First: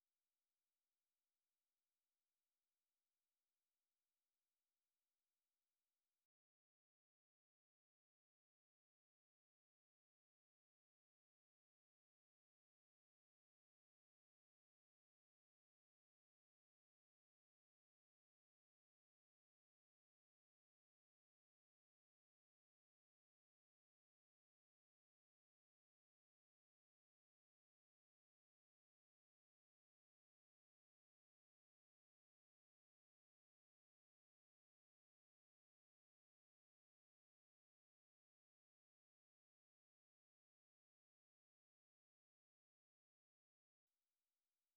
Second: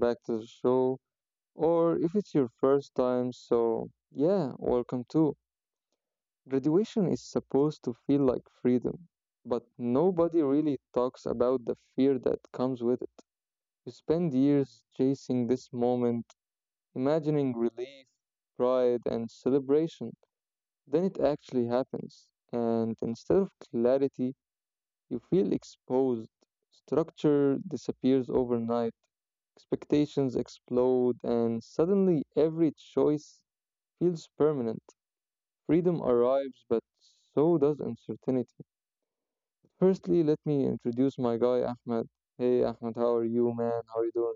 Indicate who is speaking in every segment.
Speaker 1: back to the show. Or if it's your first time, so yeah, welcome too. Graduation is supposed to feel like freedom, but nobody really talks about the fear that comes with it. You spend years chasing this moment, imagining relief, pride, and celebration. Then it actually happens, and instead of clarity, you feel exposed. Structure disappears overnight. Expectations explode, and suddenly every choice feels permanent. Freedom arrives, but so does uncertainty. Firstly, let me introduce my guy, Ahmed. Hey, Ahmed, how are you, man? How are you doing?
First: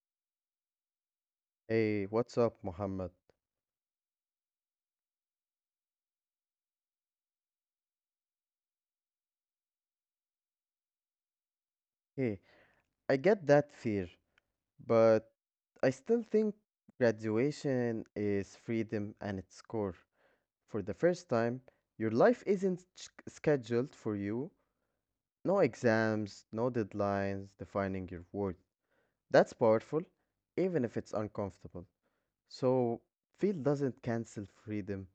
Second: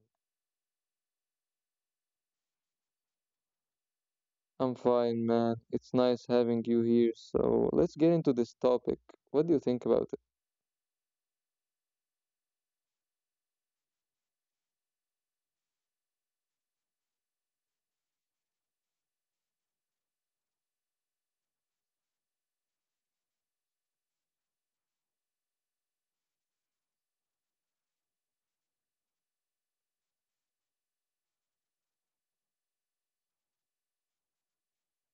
Speaker 2: Hey, what's up, Mohammed?
Speaker 1: I'm fine, man. It's nice having you here. So, let's get into this topic. What do you think about it?
Speaker 2: Hey, I get that fear, but I still think graduation is freedom and its core. For the first time, your life isn't scheduled for you. No exams, no deadlines defining your worth. That's powerful, even if it's uncomfortable. So, field doesn't cancel freedom,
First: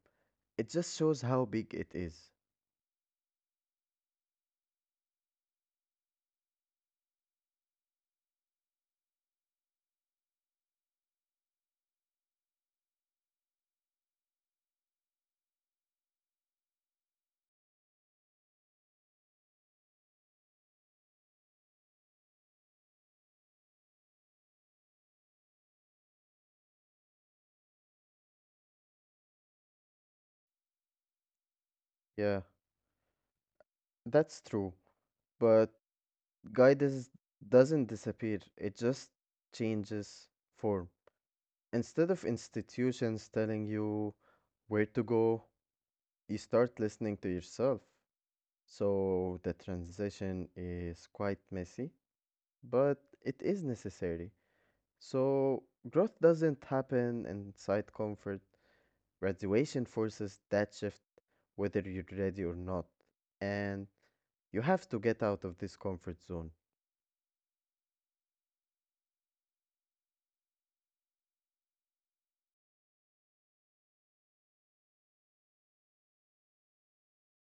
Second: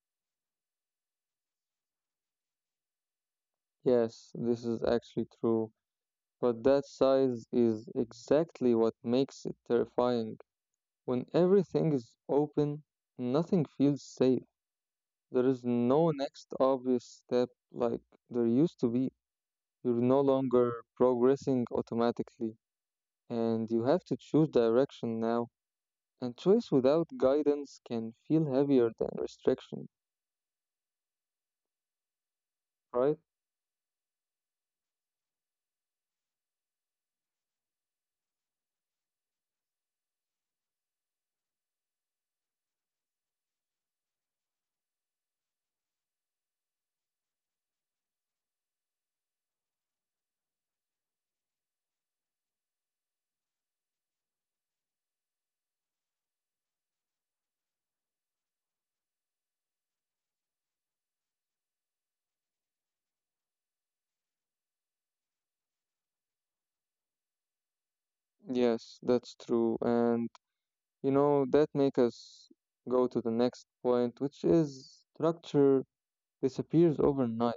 Speaker 2: it just shows how big it is.
Speaker 1: Yes, this is actually true. But that size is exactly what makes it terrifying. When everything is open, nothing feels safe. There is no next obvious step like there used to be. You're no longer progressing automatically, and you have to choose direction now. And choice without guidance can feel heavier than restriction,
Speaker 2: Yeah,
Speaker 1: right?
Speaker 2: that's true, but Guidance doesn't disappear, it just changes form. Instead of institutions telling you where to go, you start listening to yourself. So the transition is quite messy, but it is necessary. So growth doesn't happen inside comfort. Graduation forces that shift whether you're ready or not. And you have to get out of this comfort zone.
Speaker 1: Yes, that's true. And you know, that makes us go to the next point, which is structure disappears overnight.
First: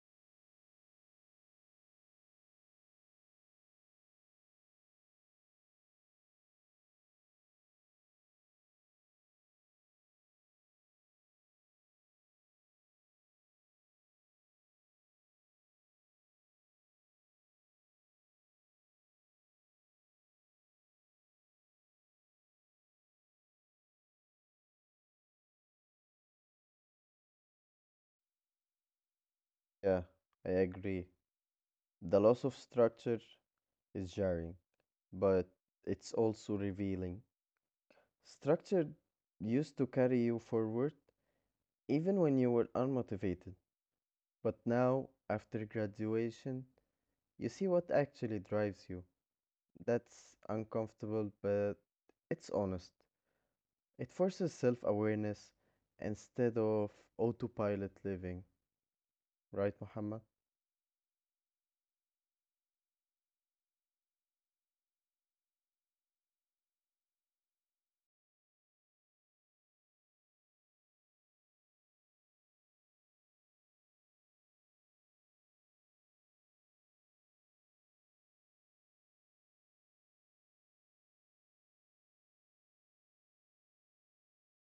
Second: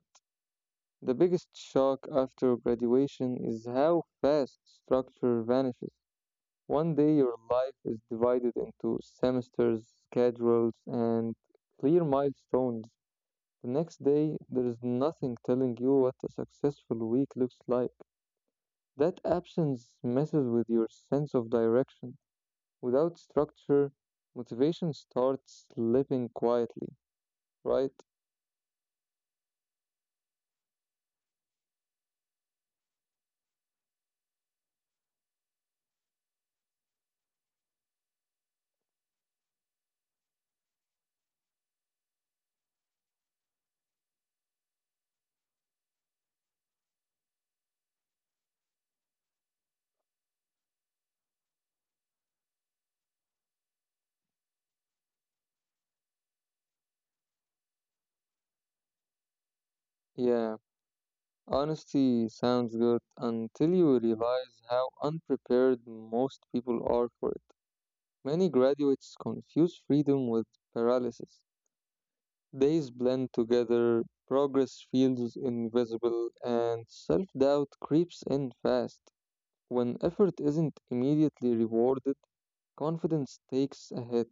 Speaker 1: The biggest shock after graduation is how fast structure vanishes. One day your life is divided into semesters, schedules, and clear milestones. The next day, there is nothing telling you what a successful week looks like. That absence messes with your sense of direction. Without structure, motivation starts slipping quietly, right?
Speaker 2: Yeah, I agree. The loss of structure is jarring, but it's also revealing. Structure used to carry you forward even when you were unmotivated, but now, after graduation, you see what actually drives you. That's uncomfortable, but it's honest. It forces self awareness instead of autopilot living, right, Muhammad?
Speaker 1: Yeah, honesty sounds good until you realize how unprepared most people are for it. Many graduates confuse freedom with paralysis. Days blend together, progress feels invisible, and self doubt creeps in fast. When effort isn't immediately rewarded, confidence takes a hit.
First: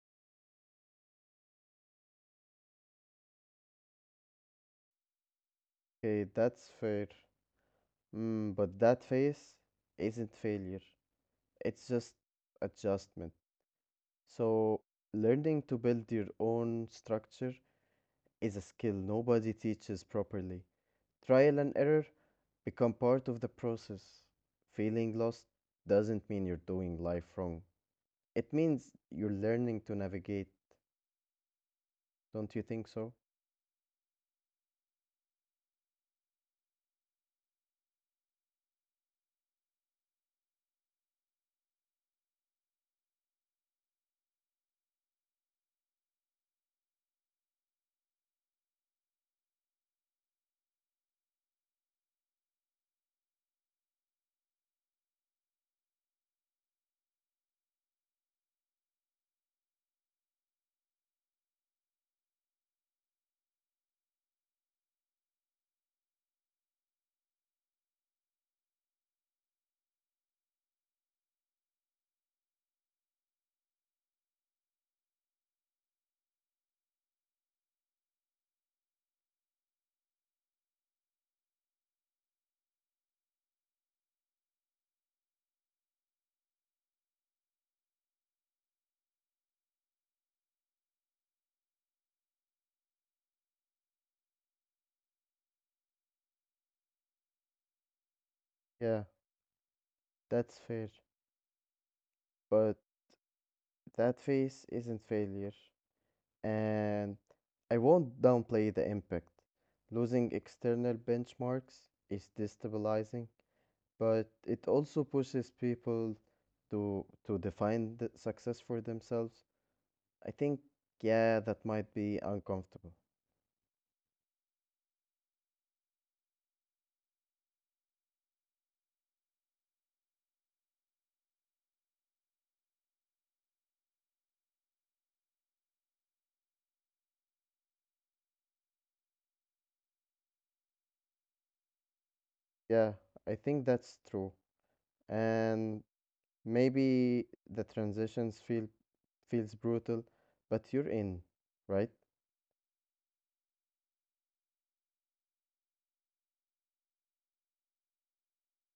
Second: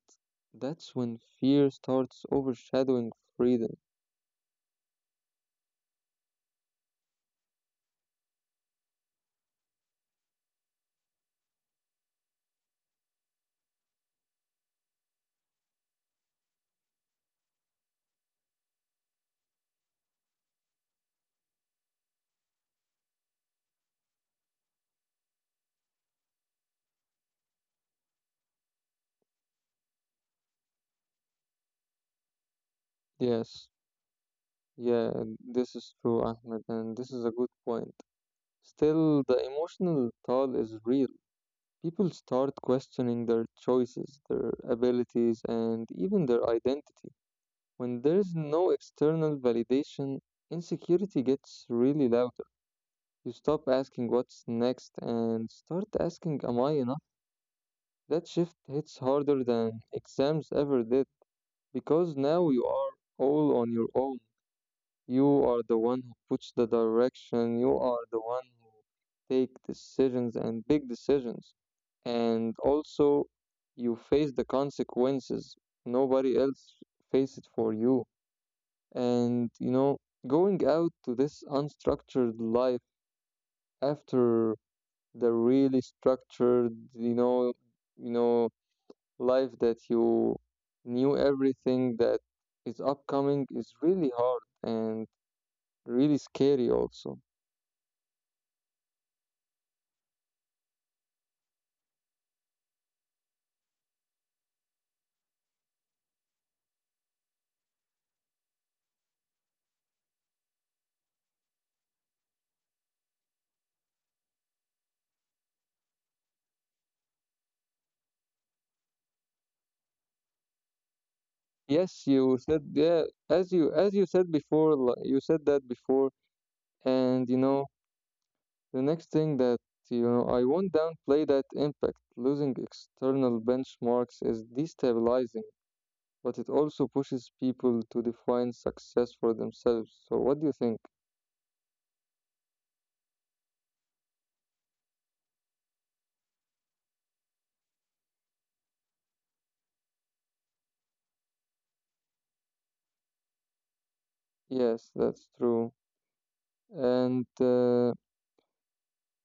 Speaker 1: That's when fear starts overshadowing freedom.
Speaker 2: Okay, that's fair. Mm, but that phase isn't failure, it's just adjustment. So, learning to build your own structure is a skill nobody teaches properly. Trial and error become part of the process. Feeling lost doesn't mean you're doing life wrong. It means you're learning to navigate, don't you think so?
Speaker 1: Yes, yeah, this is true, Ahmed, and this is a good point. Still, the emotional toll is real. People start questioning their choices, their abilities, and even their identity. When there is no external validation, insecurity gets really louder. You stop asking what's next and start asking, Am I enough? That shift hits harder than exams ever did because now you are all on your own. You are the one who puts the direction. You are the one who take decisions and big decisions. And also, you face the consequences. Nobody else face it for you. And you know, going out to this unstructured life after the really structured, you know, life that you knew everything that is upcoming is really hard and really scary also.
Speaker 2: Yeah, that's fair. But that phase isn't failure. And I won't downplay the impact. Losing external benchmarks is destabilizing, but it also pushes people to define the success for themselves. I think yeah, that
Speaker 1: Yes,
Speaker 2: might
Speaker 1: you
Speaker 2: be
Speaker 1: said yeah,
Speaker 2: uncomfortable.
Speaker 1: as you said before, you said that before, and the next thing that I won't downplay that impact. Losing external benchmarks is destabilizing, but it also pushes people to define success for themselves. So what do you think?
Speaker 2: Yeah, I think that's true. And maybe the transitions feels brutal, but you're in, right?
Speaker 1: Yes, that's true. And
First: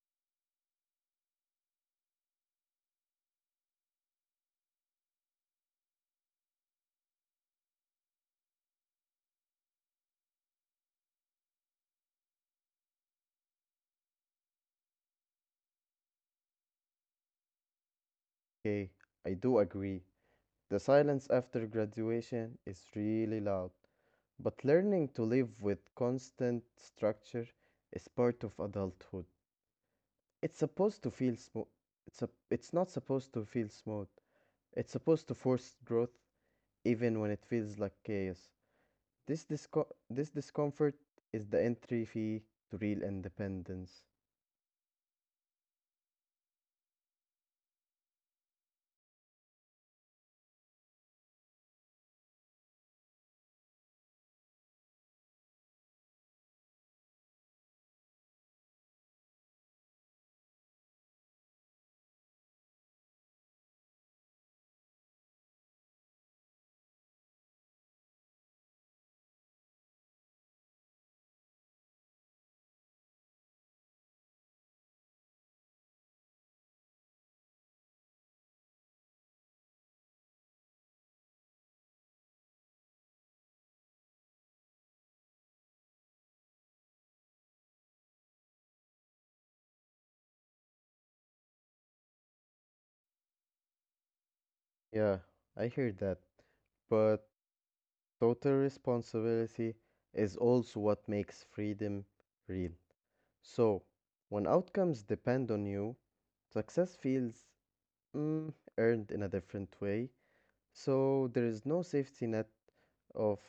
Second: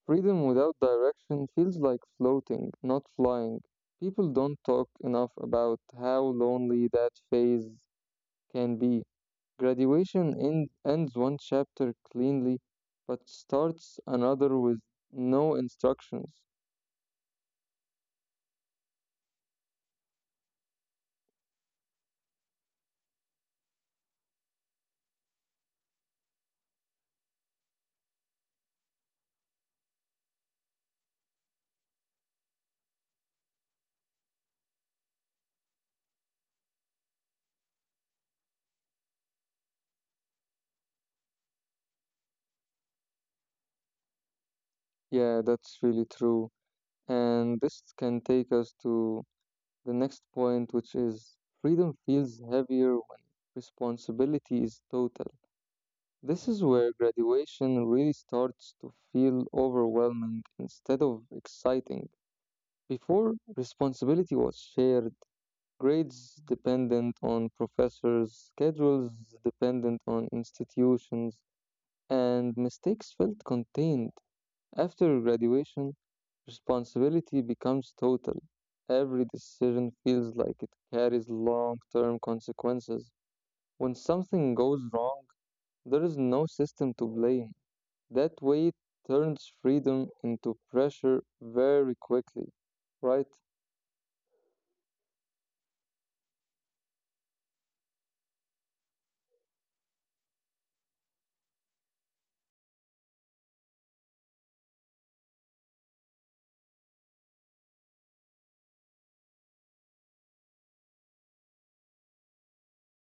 Speaker 1: freedom without direction feels like floating, not flying. People don't talk enough about how lonely that phase can be. Graduation ends one chapter cleanly, but starts another with no instructions.
Speaker 2: Okay, I do agree. The silence after graduation is really loud, but learning to live with constant structure is part of adulthood. It's supposed to feel smooth. It's not supposed to feel smooth. It's supposed to force growth even when it feels like chaos. This discomfort is the entry fee to real independence.
Speaker 1: Yeah, that's really true. And this can take us to the next point, which is freedom feels heavier when responsibility is total. This is where graduation really starts to feel overwhelming instead of exciting. Before, responsibility was shared, grades dependent on professors, schedules dependent on institutions, and mistakes felt contained. After graduation, responsibility becomes total. Every decision feels like it carries long term consequences. When something goes wrong, there is no system to blame. That way turns freedom into pressure very quickly, right?
Speaker 2: Yeah, I hear that. But total responsibility is also what makes freedom real. So, when outcomes depend on you, success feels mm, earned in a different way. So there is no safety net of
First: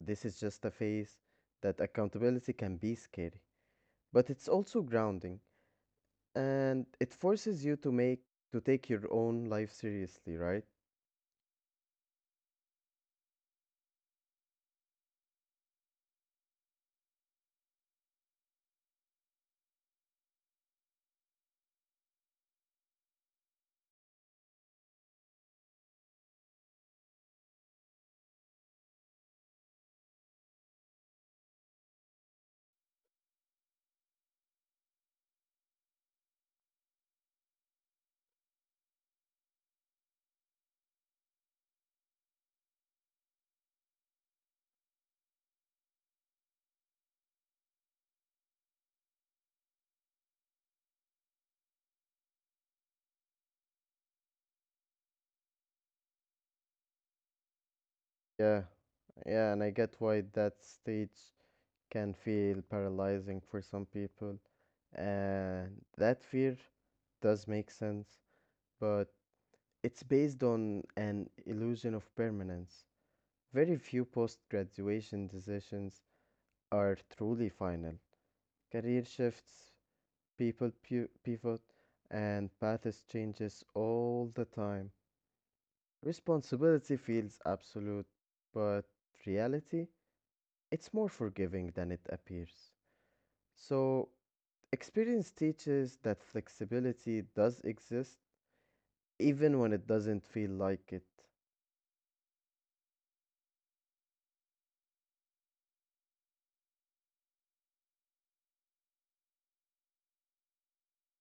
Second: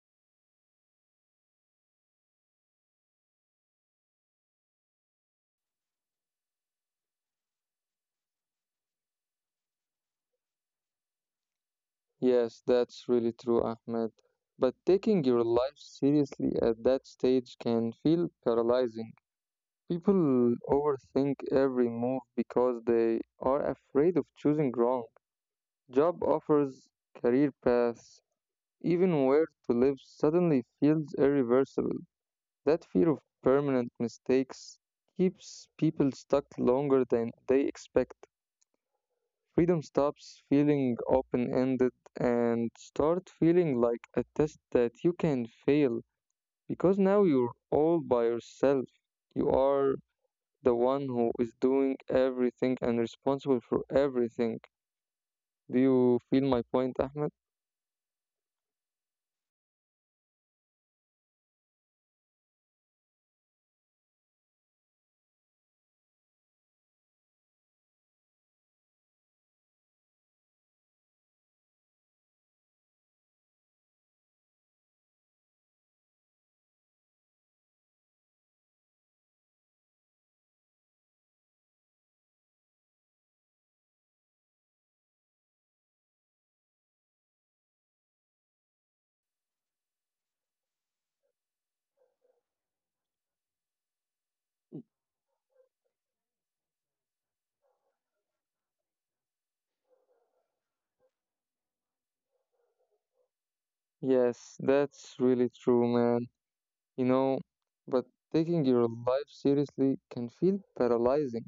Speaker 2: this is just a phase that accountability can be scary, but it's also grounding and it forces you to take your own life seriously, right?
Speaker 1: Yes, that's really true, Ahmed. But taking your life seriously at that stage can feel paralyzing. People overthink every move because they are afraid of choosing wrong. Job offers, career paths, even where to live suddenly feels irreversible. That fear of permanent mistakes keeps people stuck longer than they expect. Freedom stops feeling open ended and start feeling like a test that you can fail because now you're all by yourself. You are the one who is doing everything and responsible for everything. Do you feel my point, Ahmed?
Speaker 2: Yeah. Yeah, and I get why that stage can feel paralyzing for some people. And that fear does make sense, but it's based on an illusion of permanence. Very few post graduation decisions are truly final. Career shifts, pivot, and paths changes all the time. Responsibility feels absolute, but reality, it's more forgiving than it appears. So, experience teaches that flexibility does exist even when it doesn't feel like it.
Speaker 1: Yes, that's really true, man. You know, but taking your life seriously can feel paralyzing.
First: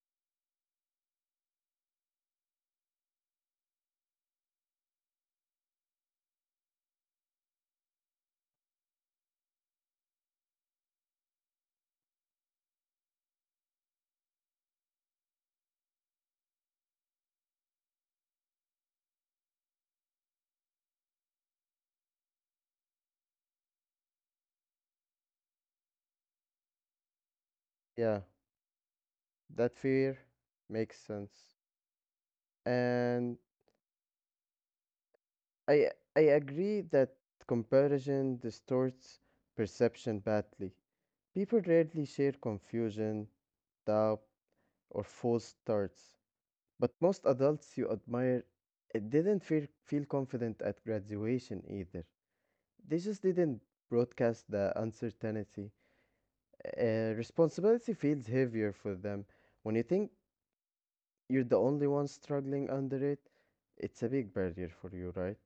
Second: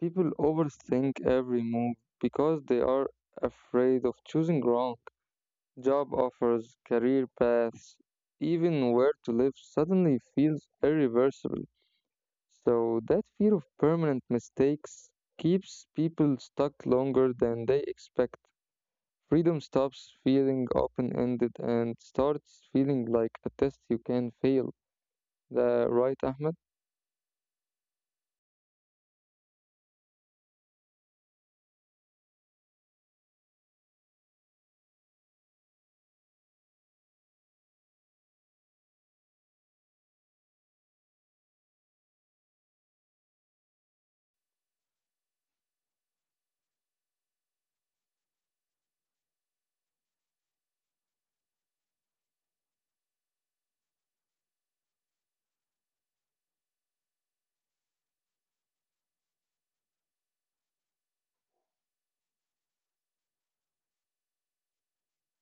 Speaker 1: People overthink every move because they are afraid of choosing wrong. Job offers, career paths, even where to live suddenly feels irreversible. So that fear of permanent mistakes keeps people stuck longer than they expect. Freedom stops feeling open ended and starts feeling like a test you can fail. The right, Ahmed?
Speaker 2: Yeah, that fear makes sense. And I I agree that comparison distorts perception badly. People rarely share confusion, doubt, or false starts. But most adults you admire didn't feel confident at graduation either. They just didn't broadcast the uncertainty. Responsibility feels heavier for them. When you think you're the only one struggling under it, it's a big barrier for you, right?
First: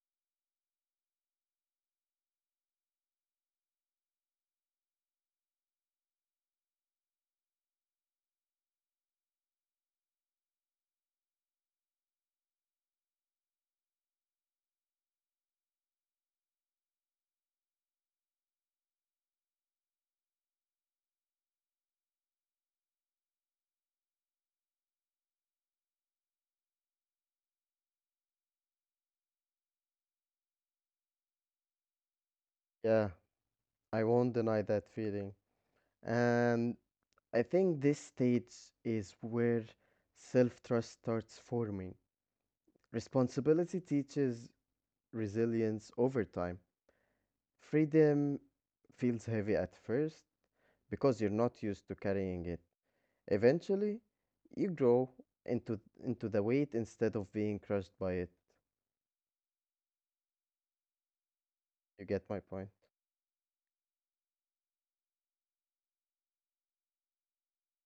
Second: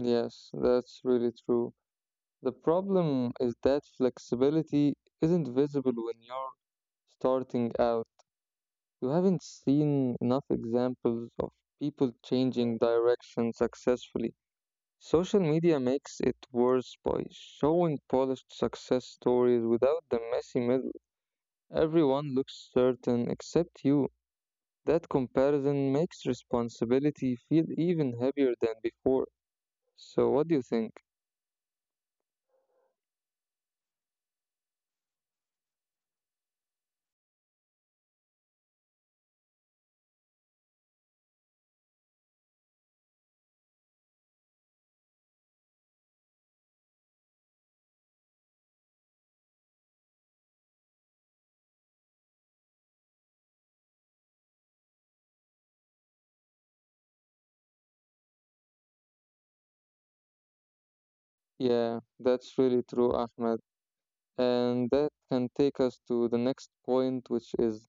Speaker 1: Yes, that's really true. The problem is that flexibility isn't visible when you're starting out. You haven't seen enough examples of people changing direction successfully. Social media makes it worse by showing polished success stories without the messy middle. Everyone looks certain except you. That comparison makes responsibility feel even heavier than before. So, what do you think?
Speaker 2: Yeah, I won't deny that feeling. And I think this stage is where self trust starts forming. Responsibility teaches resilience over time. Freedom feels heavy at first because you're not used to carrying it. Eventually, you grow into into the weight instead of being crushed by it.
Speaker 1: Yeah,
Speaker 2: You get my
Speaker 1: that's
Speaker 2: point?
Speaker 1: really true, Ahmed. And that can take us to the next point, which is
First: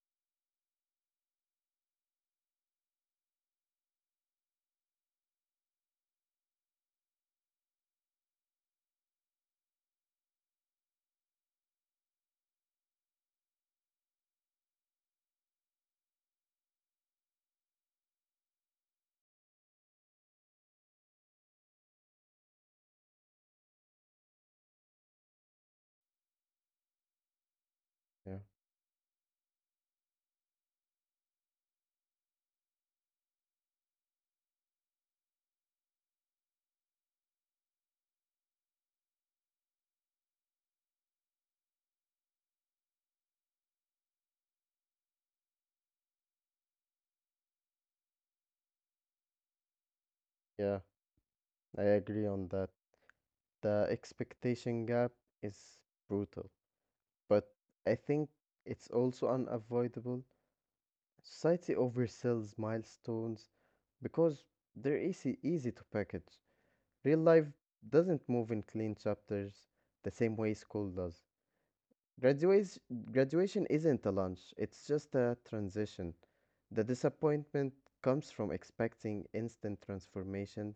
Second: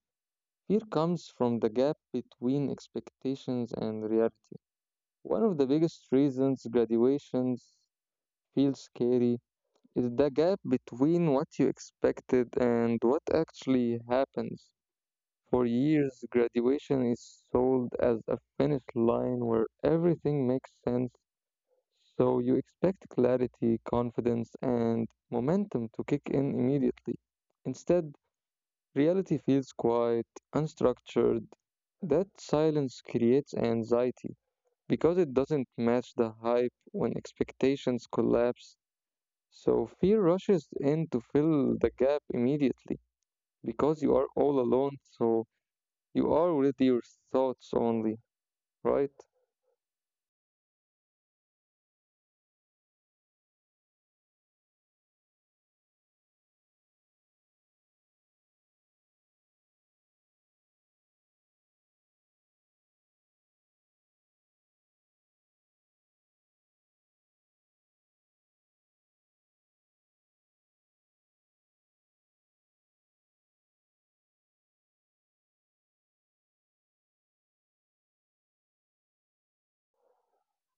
Speaker 1: fear comes from the gap between expectations and reality. One of the biggest reasons graduations feel scary is the gap between what you expected and what actually happens. For years, graduation is sold as a finish line where everything makes sense, so you expect clarity, confidence, and momentum to kick in immediately. Instead,
Speaker 2: Yeah.
Speaker 1: reality feels quiet, unstructured. That silence creates anxiety because it doesn't match the hype when expectations collapse. So fear rushes in to fill the gap immediately because you are all alone, so you are with your thoughts only, right?
Speaker 2: Yeah, I agree on that. The expectation gap is brutal, but I think it's also unavoidable. Society oversells milestones because they're easy to package. Real life doesn't move in clean chapters the same way school does. Graduation, Graduation isn't a lunch, it's just a transition. The disappointment comes from expecting instant transformation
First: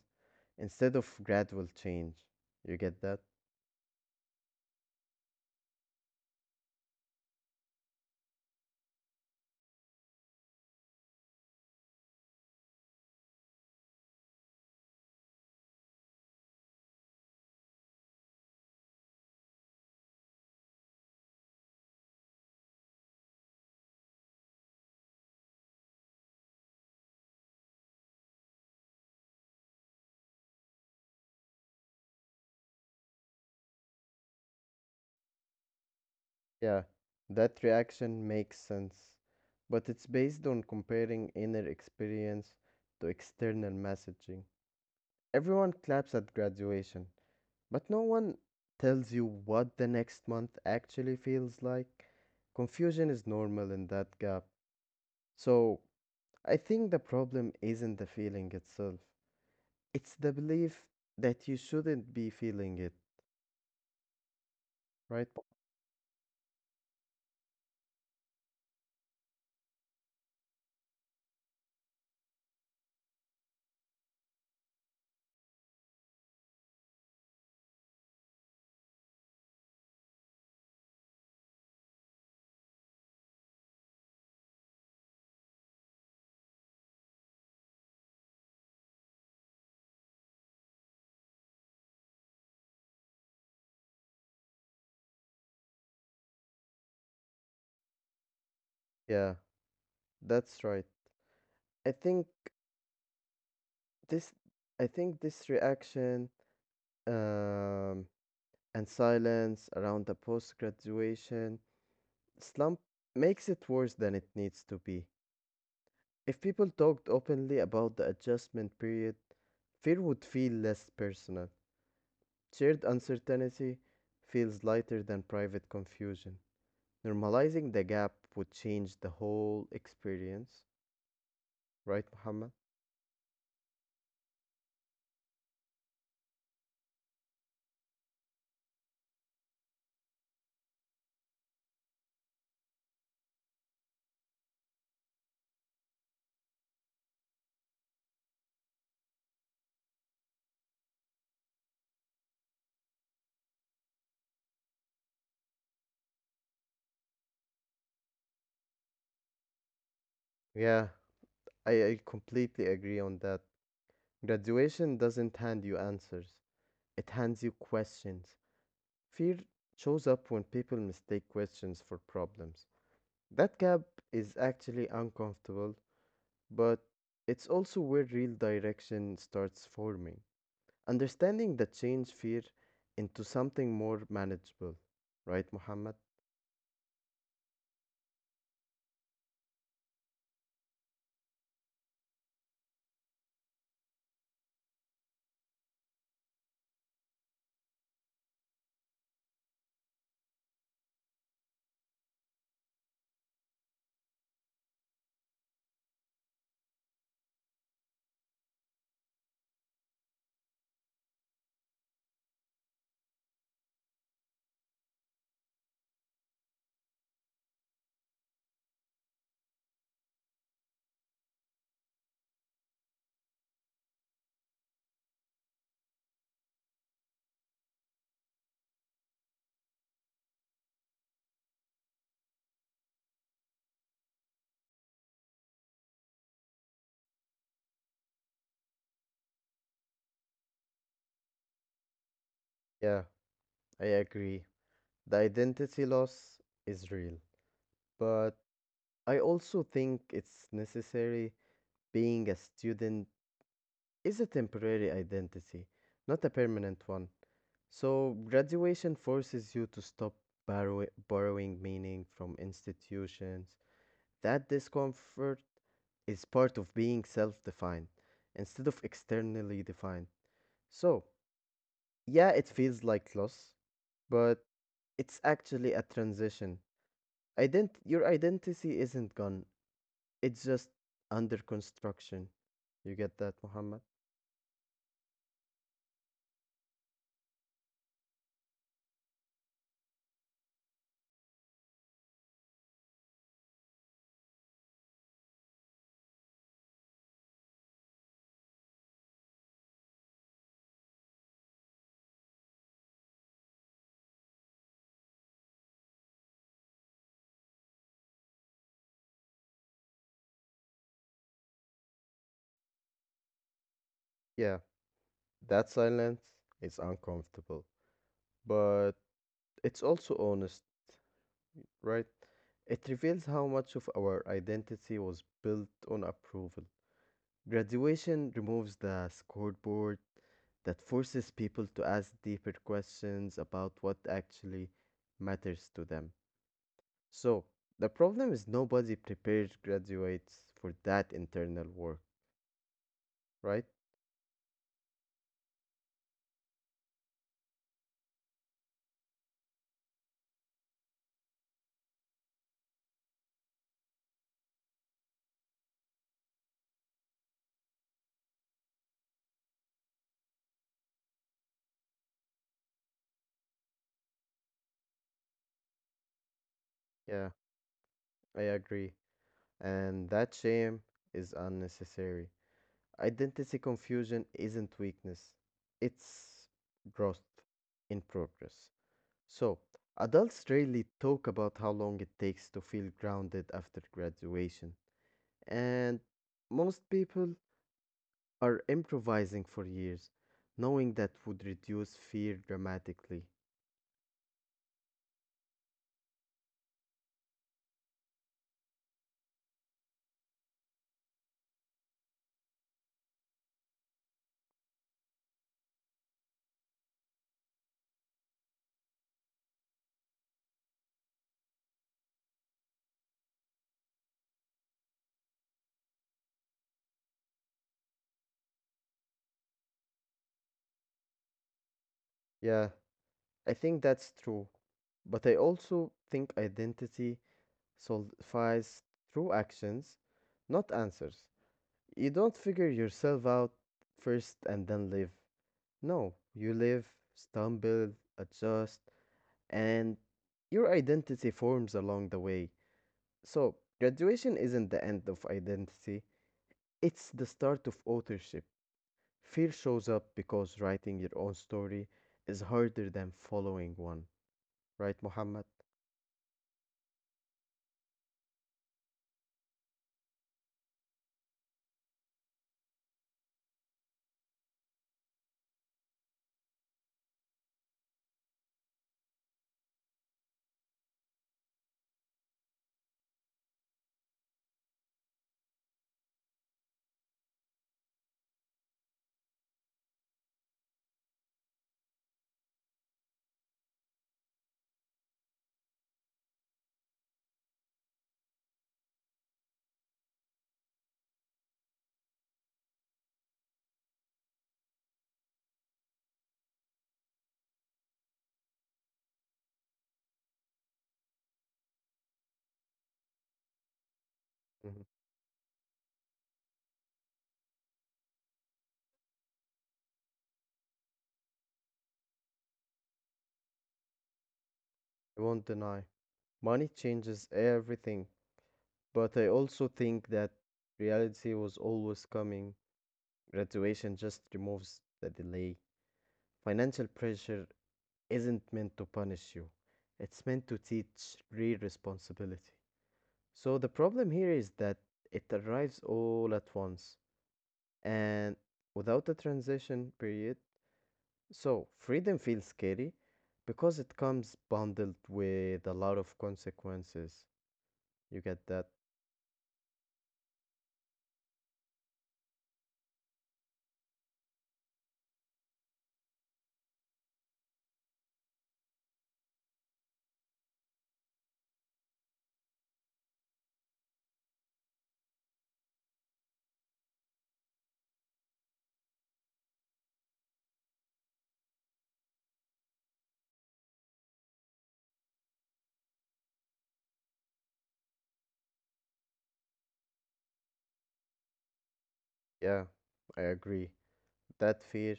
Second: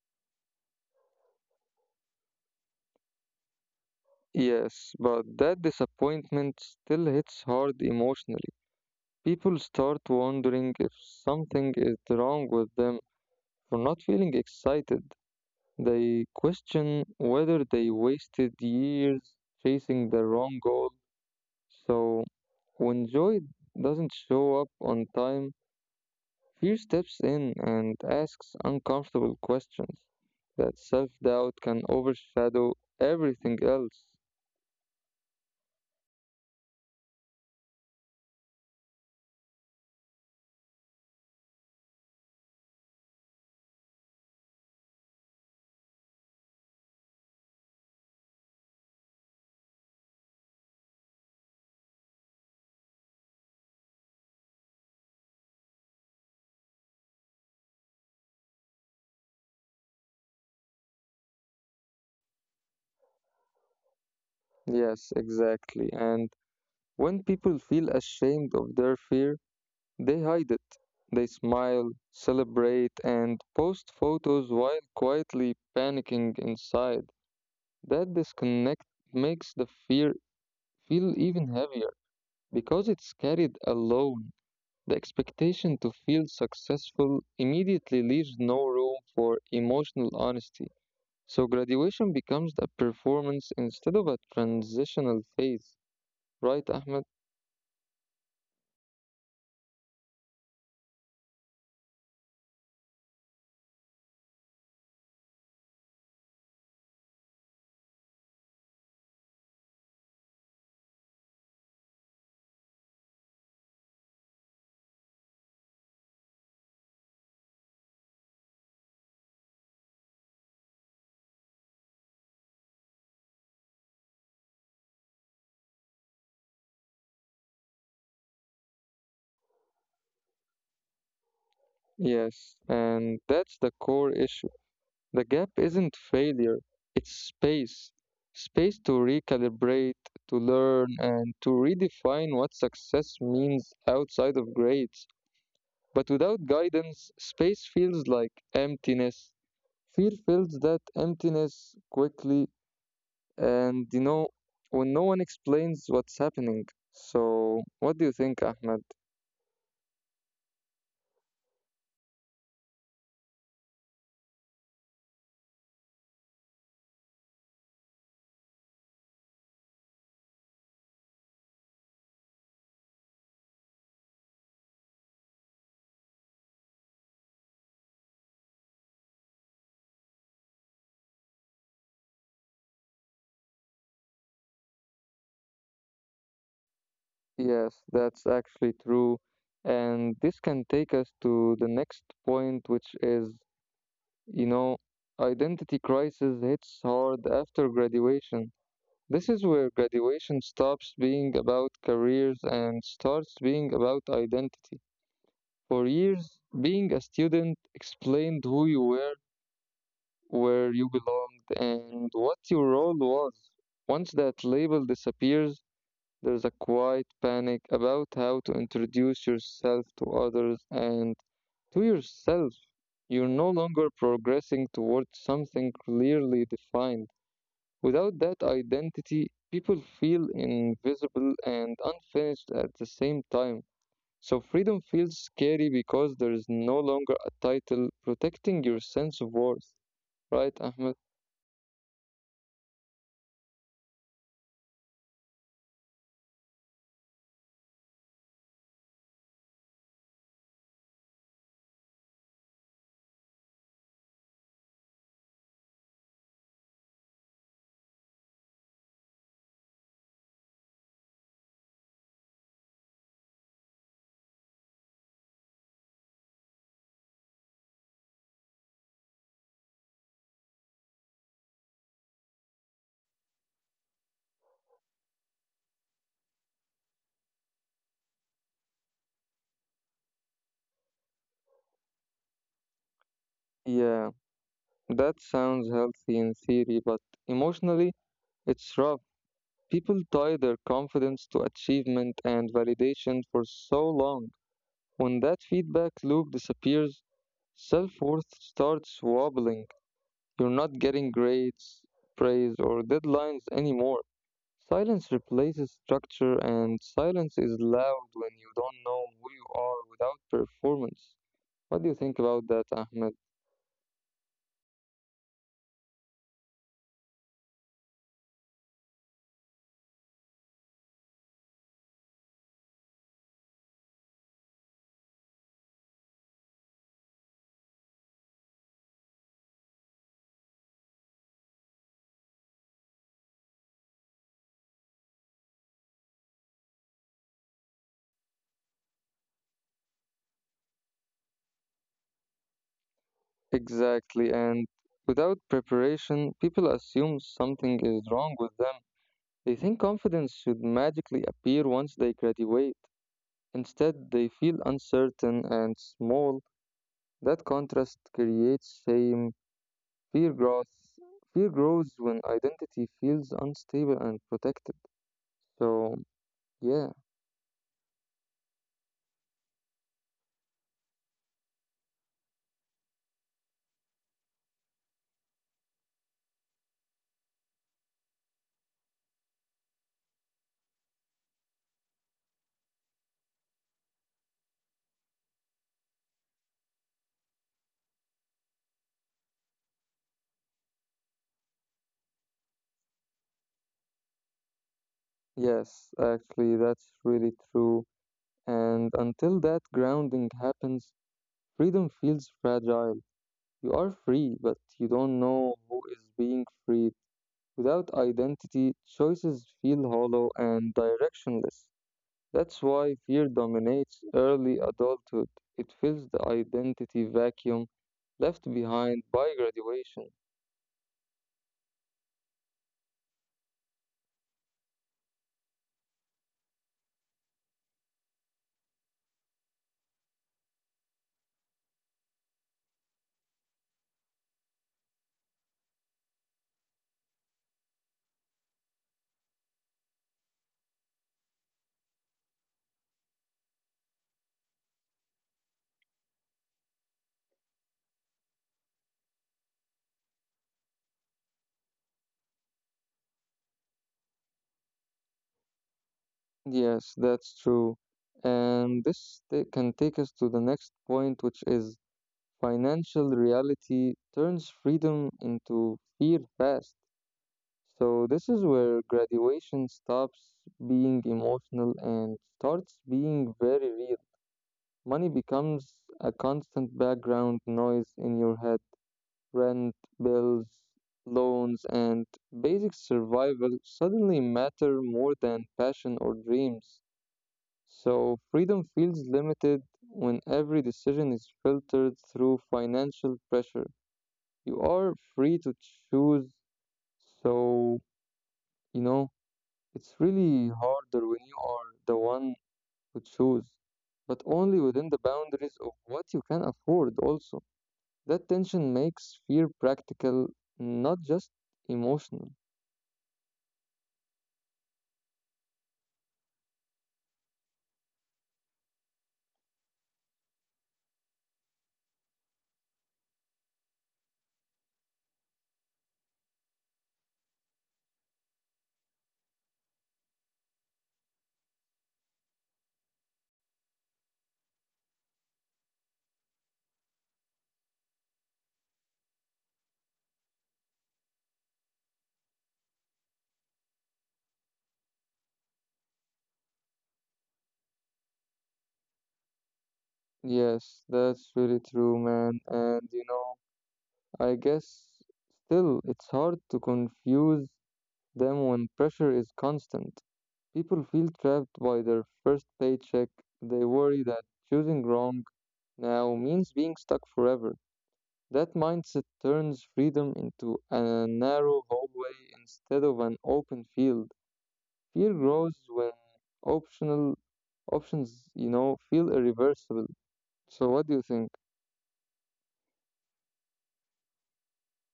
Speaker 2: instead of gradual change. You get that?
Speaker 1: Yes, but that disappointment still hits hard emotionally. People start wondering if something is wrong with them for not feeling excited. They question whether they wasted years chasing the wrong goal. So, when joy doesn't show up on time, fear steps in and asks uncomfortable questions that self doubt can overshadow everything else.
Speaker 2: Yeah, that reaction makes sense, but it's based on comparing inner experience to external messaging. Everyone claps at graduation, but no one tells you what the next month actually feels like. Confusion is normal in that gap. So, I think the problem isn't the feeling itself, it's the belief that you shouldn't be feeling it,
Speaker 1: Yes,
Speaker 2: right?
Speaker 1: exactly. And when people feel ashamed of their fear, they hide it. They smile, celebrate, and post photos while quietly panicking inside. That disconnect makes the fear feel even heavier because it's carried alone. The expectation to feel successful immediately leaves no room for emotional honesty. So graduation becomes a performance instead of a transitional phase, right, Ahmed?
Speaker 2: Yeah, that's right. I think this I think this reaction um, and silence around the post graduation slump makes it worse than it needs to be. If people talked openly about the adjustment period, fear would feel less personal. Shared uncertainty feels lighter than private confusion. Normalizing the gap would change the whole experience, right, Muhammad?
Speaker 1: Yes, and that's the core issue. The gap isn't failure, it's space. Space to recalibrate, to learn, and to redefine what success means outside of grades. But without guidance, space feels like emptiness. Fear fills that emptiness quickly, and you know, when no one explains what's happening. So, what do you think, Ahmed?
Speaker 2: Yeah, I completely agree on that. Graduation doesn't hand you answers, it hands you questions. Fear shows up when people mistake questions for problems. That gap is actually uncomfortable. But it's also where real direction starts forming. Understanding that change fear into something more manageable. Right, Muhammad?
Speaker 1: Yes, that's actually true. And this can take us to the next point, which is you know, identity crisis hits hard after graduation. This is where graduation stops being about careers and starts being about identity. For years, being a student explained who you were, where you belonged, and what your role was. Once that label disappears, there's a quiet panic about how to introduce yourself to others and to yourself. You're no longer progressing towards something clearly defined. Without that identity, people feel invisible and unfinished at the same time. So freedom feels scary because there is no longer a title protecting your sense of worth. Right, Ahmed?
Speaker 2: Yeah, I agree. The identity loss is real. But I also think it's necessary. Being a student is a temporary identity, not a permanent one. So graduation forces you to stop borrowing meaning from institutions. That discomfort is part of being self defined instead of externally defined. So, yeah, it feels like loss, but it's actually a transition. Your identity isn't gone, it's just under construction. You get that, Muhammad?
Speaker 1: Yeah, that sounds healthy in theory, but emotionally, it's rough. People tie their confidence to achievement and validation for so long. When that feedback loop disappears, self worth starts wobbling. You're not getting grades, praise, or deadlines anymore. Silence replaces structure, and silence is loud when you don't know who you are without performance. What do you think about that, Ahmed?
Speaker 2: Yeah, that silence is uncomfortable, but it's also honest, right? It reveals how much of our identity was built on approval. Graduation removes the scoreboard that forces people to ask deeper questions about what actually matters to them. So, the problem is nobody prepares graduates for that internal work, right?
Speaker 1: Exactly, and without preparation, people assume something is wrong with them. They think confidence should magically appear once they graduate. Instead, they feel uncertain and small. That contrast creates shame. Fear grows, fear grows when identity feels unstable and protected. So, yeah,
Speaker 2: Yeah, I agree. And that shame is unnecessary. Identity confusion isn't weakness, it's growth in progress. So, adults rarely talk about how long it takes to feel grounded after graduation, and most people are improvising for years. Knowing that would reduce fear dramatically.
Speaker 1: yes, actually, that's really true. And until that grounding happens, freedom feels fragile. You are free, but you don't know who is being freed. Without identity, choices feel hollow and directionless. That's why fear dominates early adulthood. It fills the identity vacuum left behind by graduation.
Speaker 2: Yeah, I think that's true, but I also think identity solidifies through actions, not answers. You don't figure yourself out first and then live. No, you live, stumble, adjust, and your identity forms along the way. So, graduation isn't the end of identity, it's the start of authorship. Fear shows up because writing your own story is harder than following one, right, Muhammad?
Speaker 1: Yes, that's true. And this can take us to the next point, which is financial reality turns freedom into fear fast. So, this is where graduation stops being emotional and starts being very real. Money becomes a constant background noise in your head. Rent, bills, loans, and basic survival suddenly matter more than passion or dreams. So, freedom feels limited when every decision is filtered through financial pressure. You are free to choose, so, you know, it's really harder when you are the one who choose, but
Speaker 2: Mhm.
Speaker 1: only within the boundaries of what you can afford, also. That tension makes fear practical, not just emotional.
Speaker 2: I won't deny. Money changes everything, but I also think that reality was always coming. Graduation just removes the delay. Financial pressure isn't meant to punish you, it's meant to teach real responsibility. So the problem here is that it arrives all at once and without a transition period. So freedom feels scary because it comes bundled with a lot of consequences. You get that?
Speaker 1: Yes, that's really true, man. And you know, I guess still it's hard to confuse them when pressure is constant. People feel trapped by their first paycheck. They worry that choosing wrong now means being stuck forever. That mindset turns freedom into a narrow hallway instead of an open field. Fear grows when optional options, you know, feel irreversible. So what do you think?
Speaker 2: Yeah, I agree. That fear,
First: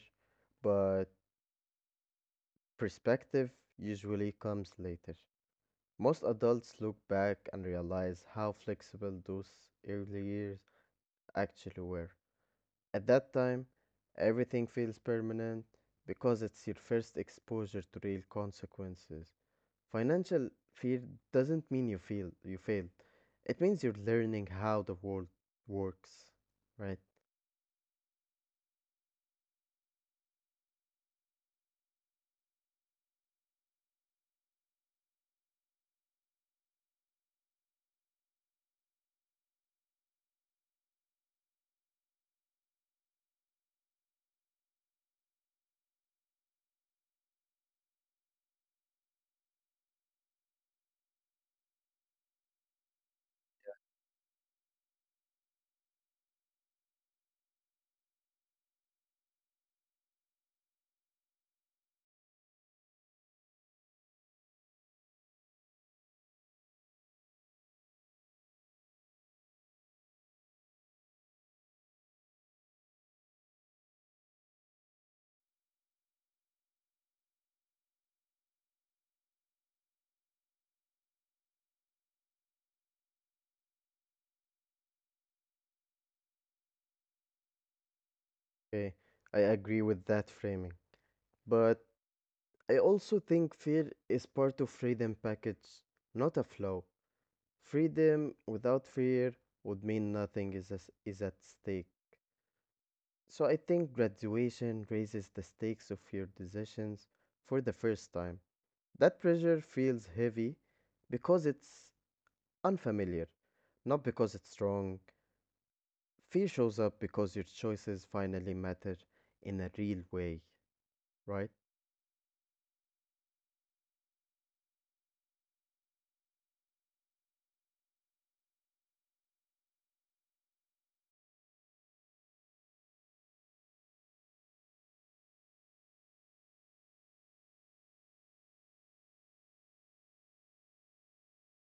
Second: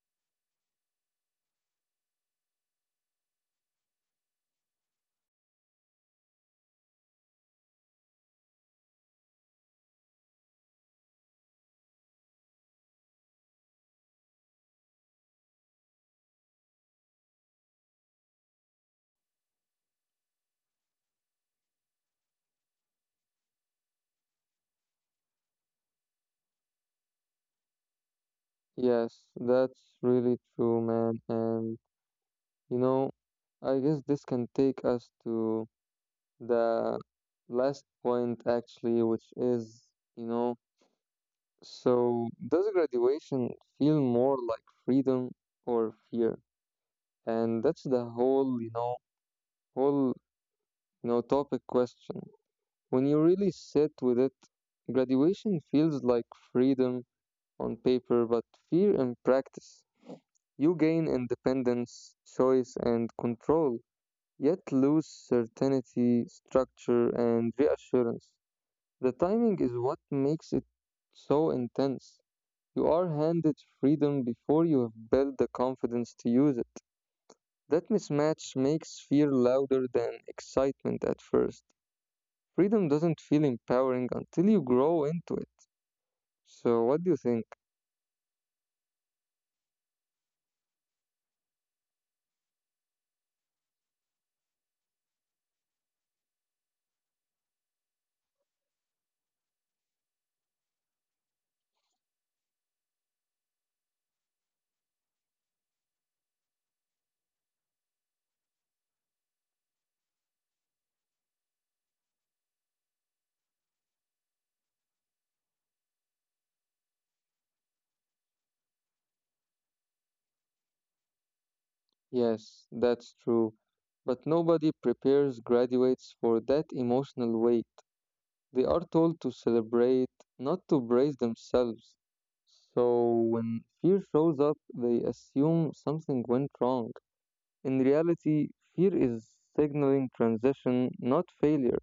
Speaker 2: but perspective usually comes later. Most adults look back and realize how flexible those early years actually were. At that time, everything feels permanent because it's your first exposure to real consequences. Financial fear doesn't mean you feel you failed. It means you're learning how the world works, right?
Speaker 1: Yes, that's really true, man. And you know, I guess this can take us to the last point actually, which is, you know, so does graduation feel more like freedom or fear? And that's the whole, you know, topic question. When you really sit with it, graduation feels like freedom on paper, but fear in practice. You gain independence, choice, and control, yet lose certainty, structure, and reassurance. The timing is what makes it so intense. You are handed freedom before you have built the confidence to use it. That mismatch makes fear louder than excitement at first. Freedom doesn't feel empowering until you grow into it. So, what do you think?
Speaker 2: Okay, I agree with that framing. But I also think fear is part of freedom package, not a flaw. Freedom without fear would mean nothing is at stake. So I think graduation raises the stakes of your decisions for the first time. That pressure feels heavy because it's unfamiliar, not because it's wrong. Fear shows up because your choices finally matter in a real way, right?
Speaker 1: Yes, that's true. But nobody prepares graduates for that emotional weight. They are told to celebrate, not to brace themselves. So, when fear shows up, they assume something went wrong. In reality, fear is signaling transition, not failure.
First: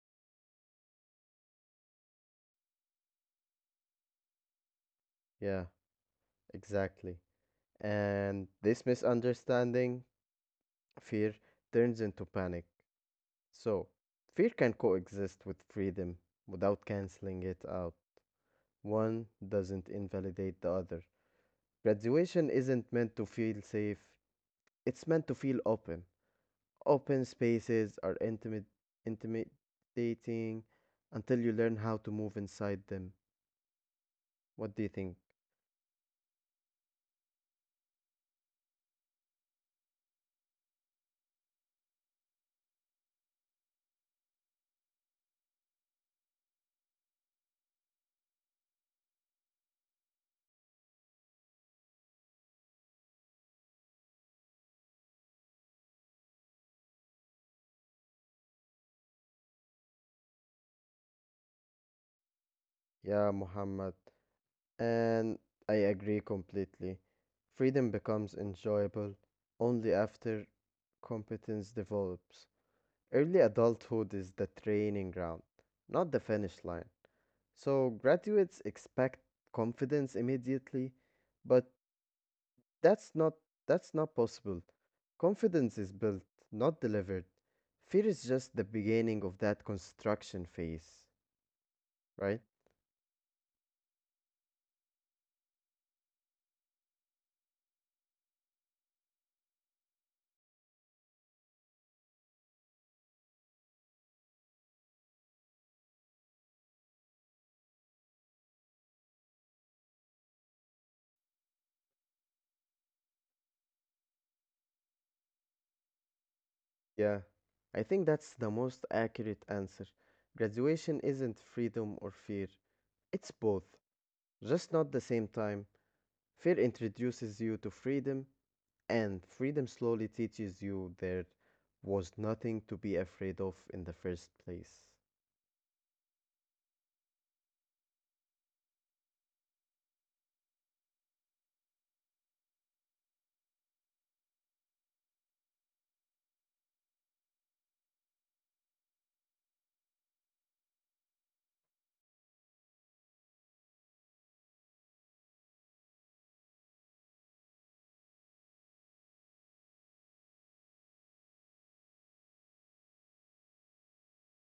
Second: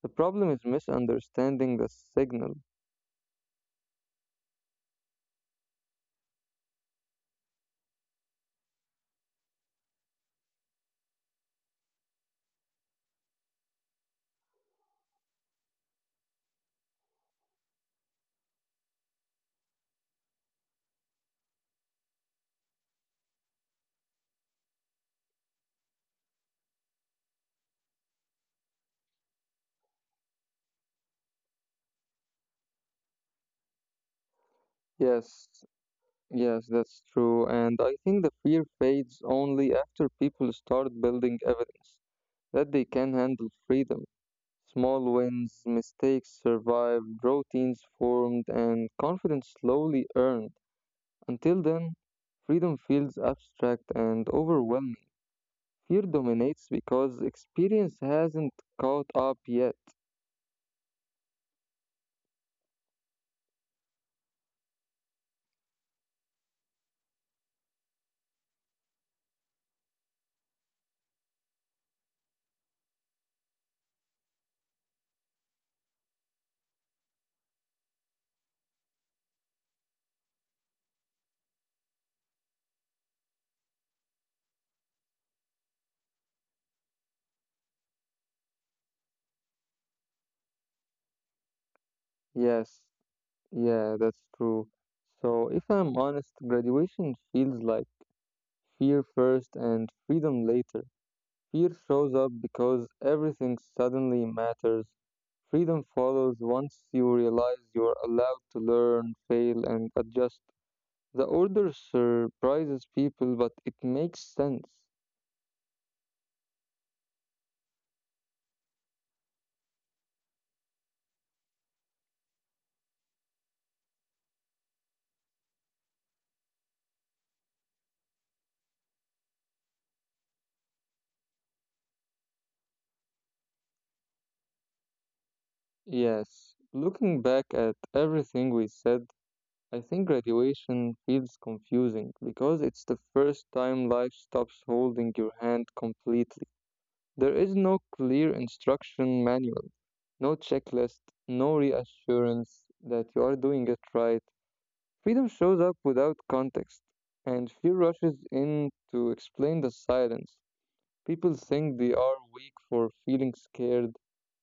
Speaker 1: The problem is misunderstanding the signal.
Speaker 2: Yeah, exactly. And this misunderstanding, fear, turns into panic. So, fear can coexist with freedom without canceling it out. One doesn't invalidate the other. Graduation isn't meant to feel safe, it's meant to feel open. Open spaces are intimidating until you learn how to move inside them. What do you think?
Speaker 1: Yes, Yes, that's true, and I think the fear fades only after people start building evidence that they can handle freedom. Small wins, mistakes survived, routines formed, and confidence slowly earned. Until then, freedom feels abstract and overwhelming. Fear dominates because experience hasn't caught up yet.
Speaker 2: Yeah, Muhammad. And I agree completely. Freedom becomes enjoyable only after competence develops. Early adulthood is the training ground, not the finish line. So graduates expect confidence immediately, but That's not that's not possible. Confidence is built, not delivered. Fear is just the beginning of that construction phase, right?
Speaker 1: Yes, yeah, that's true. So, if I'm honest, graduation feels like fear first and freedom later. Fear shows up because everything suddenly matters. Freedom follows once you realize you are allowed to learn, fail, and adjust. The order surprises people, but it makes sense.
Speaker 2: Yeah. I think that's the most accurate answer. Graduation isn't freedom or fear. It's both, just not the same time. Fear introduces you to freedom, and freedom slowly teaches you there was nothing to be afraid of in the first place.
Speaker 1: Yes, looking back at everything we said, I think graduation feels confusing because it's the first time life stops holding your hand completely. There is no clear instruction manual, no checklist, no reassurance that you are doing it right. Freedom shows up without context, and fear rushes in to explain the silence. People think they are weak for feeling scared,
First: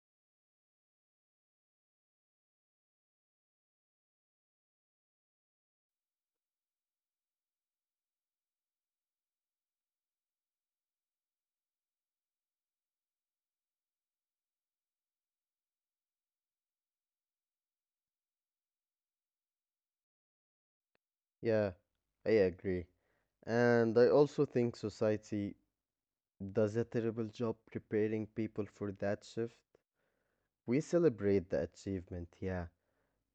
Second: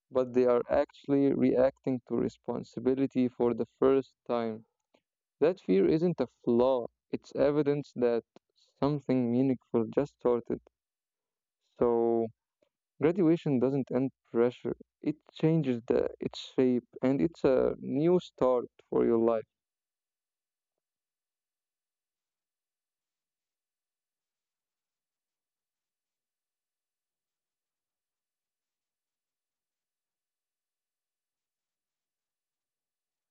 Speaker 1: but they are actually reacting to responsibility for the first time. That fear isn't a flaw, it's evidence that something meaningful just started. So, graduation doesn't end pressure. It changes the its shape and it's a new start for your life.
Speaker 2: Yeah, I agree. And I also think society does a terrible job preparing people for that shift. We celebrate the achievement, yeah,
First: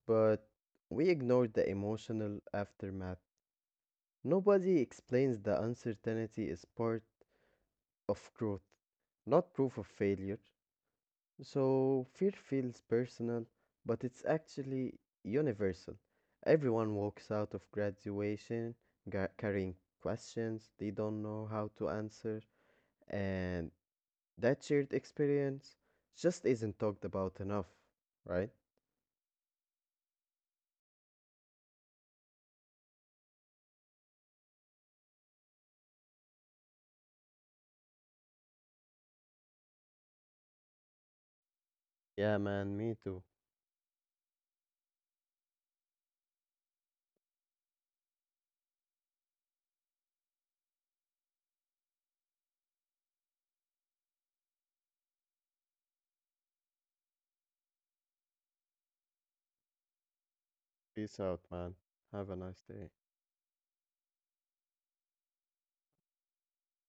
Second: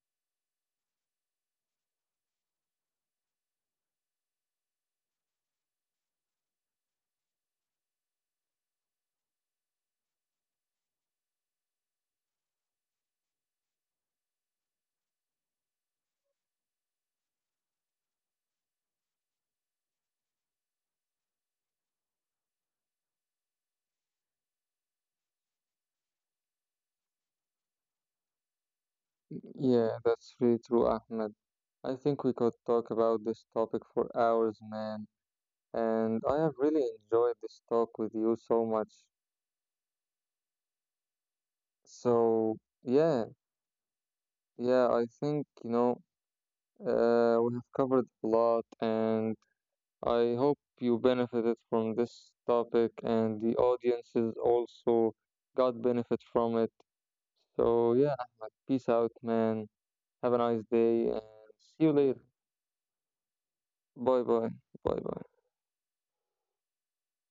Speaker 2: but we ignore the emotional aftermath. Nobody explains the uncertainty is part of growth, not proof of failure. So fear feels personal, but it's actually universal. Everyone walks out of graduation carrying questions they don't know how to answer. And that shared experience just isn't talked about enough, right?
Speaker 1: Yeah, that's really true, Ahmed. I think we could talk about this topic for hours, man. And I have really enjoyed this talk with you so much.
Speaker 2: Yeah,
Speaker 1: So,
Speaker 2: man, me
Speaker 1: yeah,
Speaker 2: too.
Speaker 1: yeah, I think, we have covered a lot, and I hope you benefited from this topic, and the audiences also got benefit from it. So yeah, Ahmed, peace out, man. Have a nice day and
Speaker 2: Peace out, man.
Speaker 1: see you later.
Speaker 2: Have a nice day.
Speaker 1: Bye bye. Bye bye.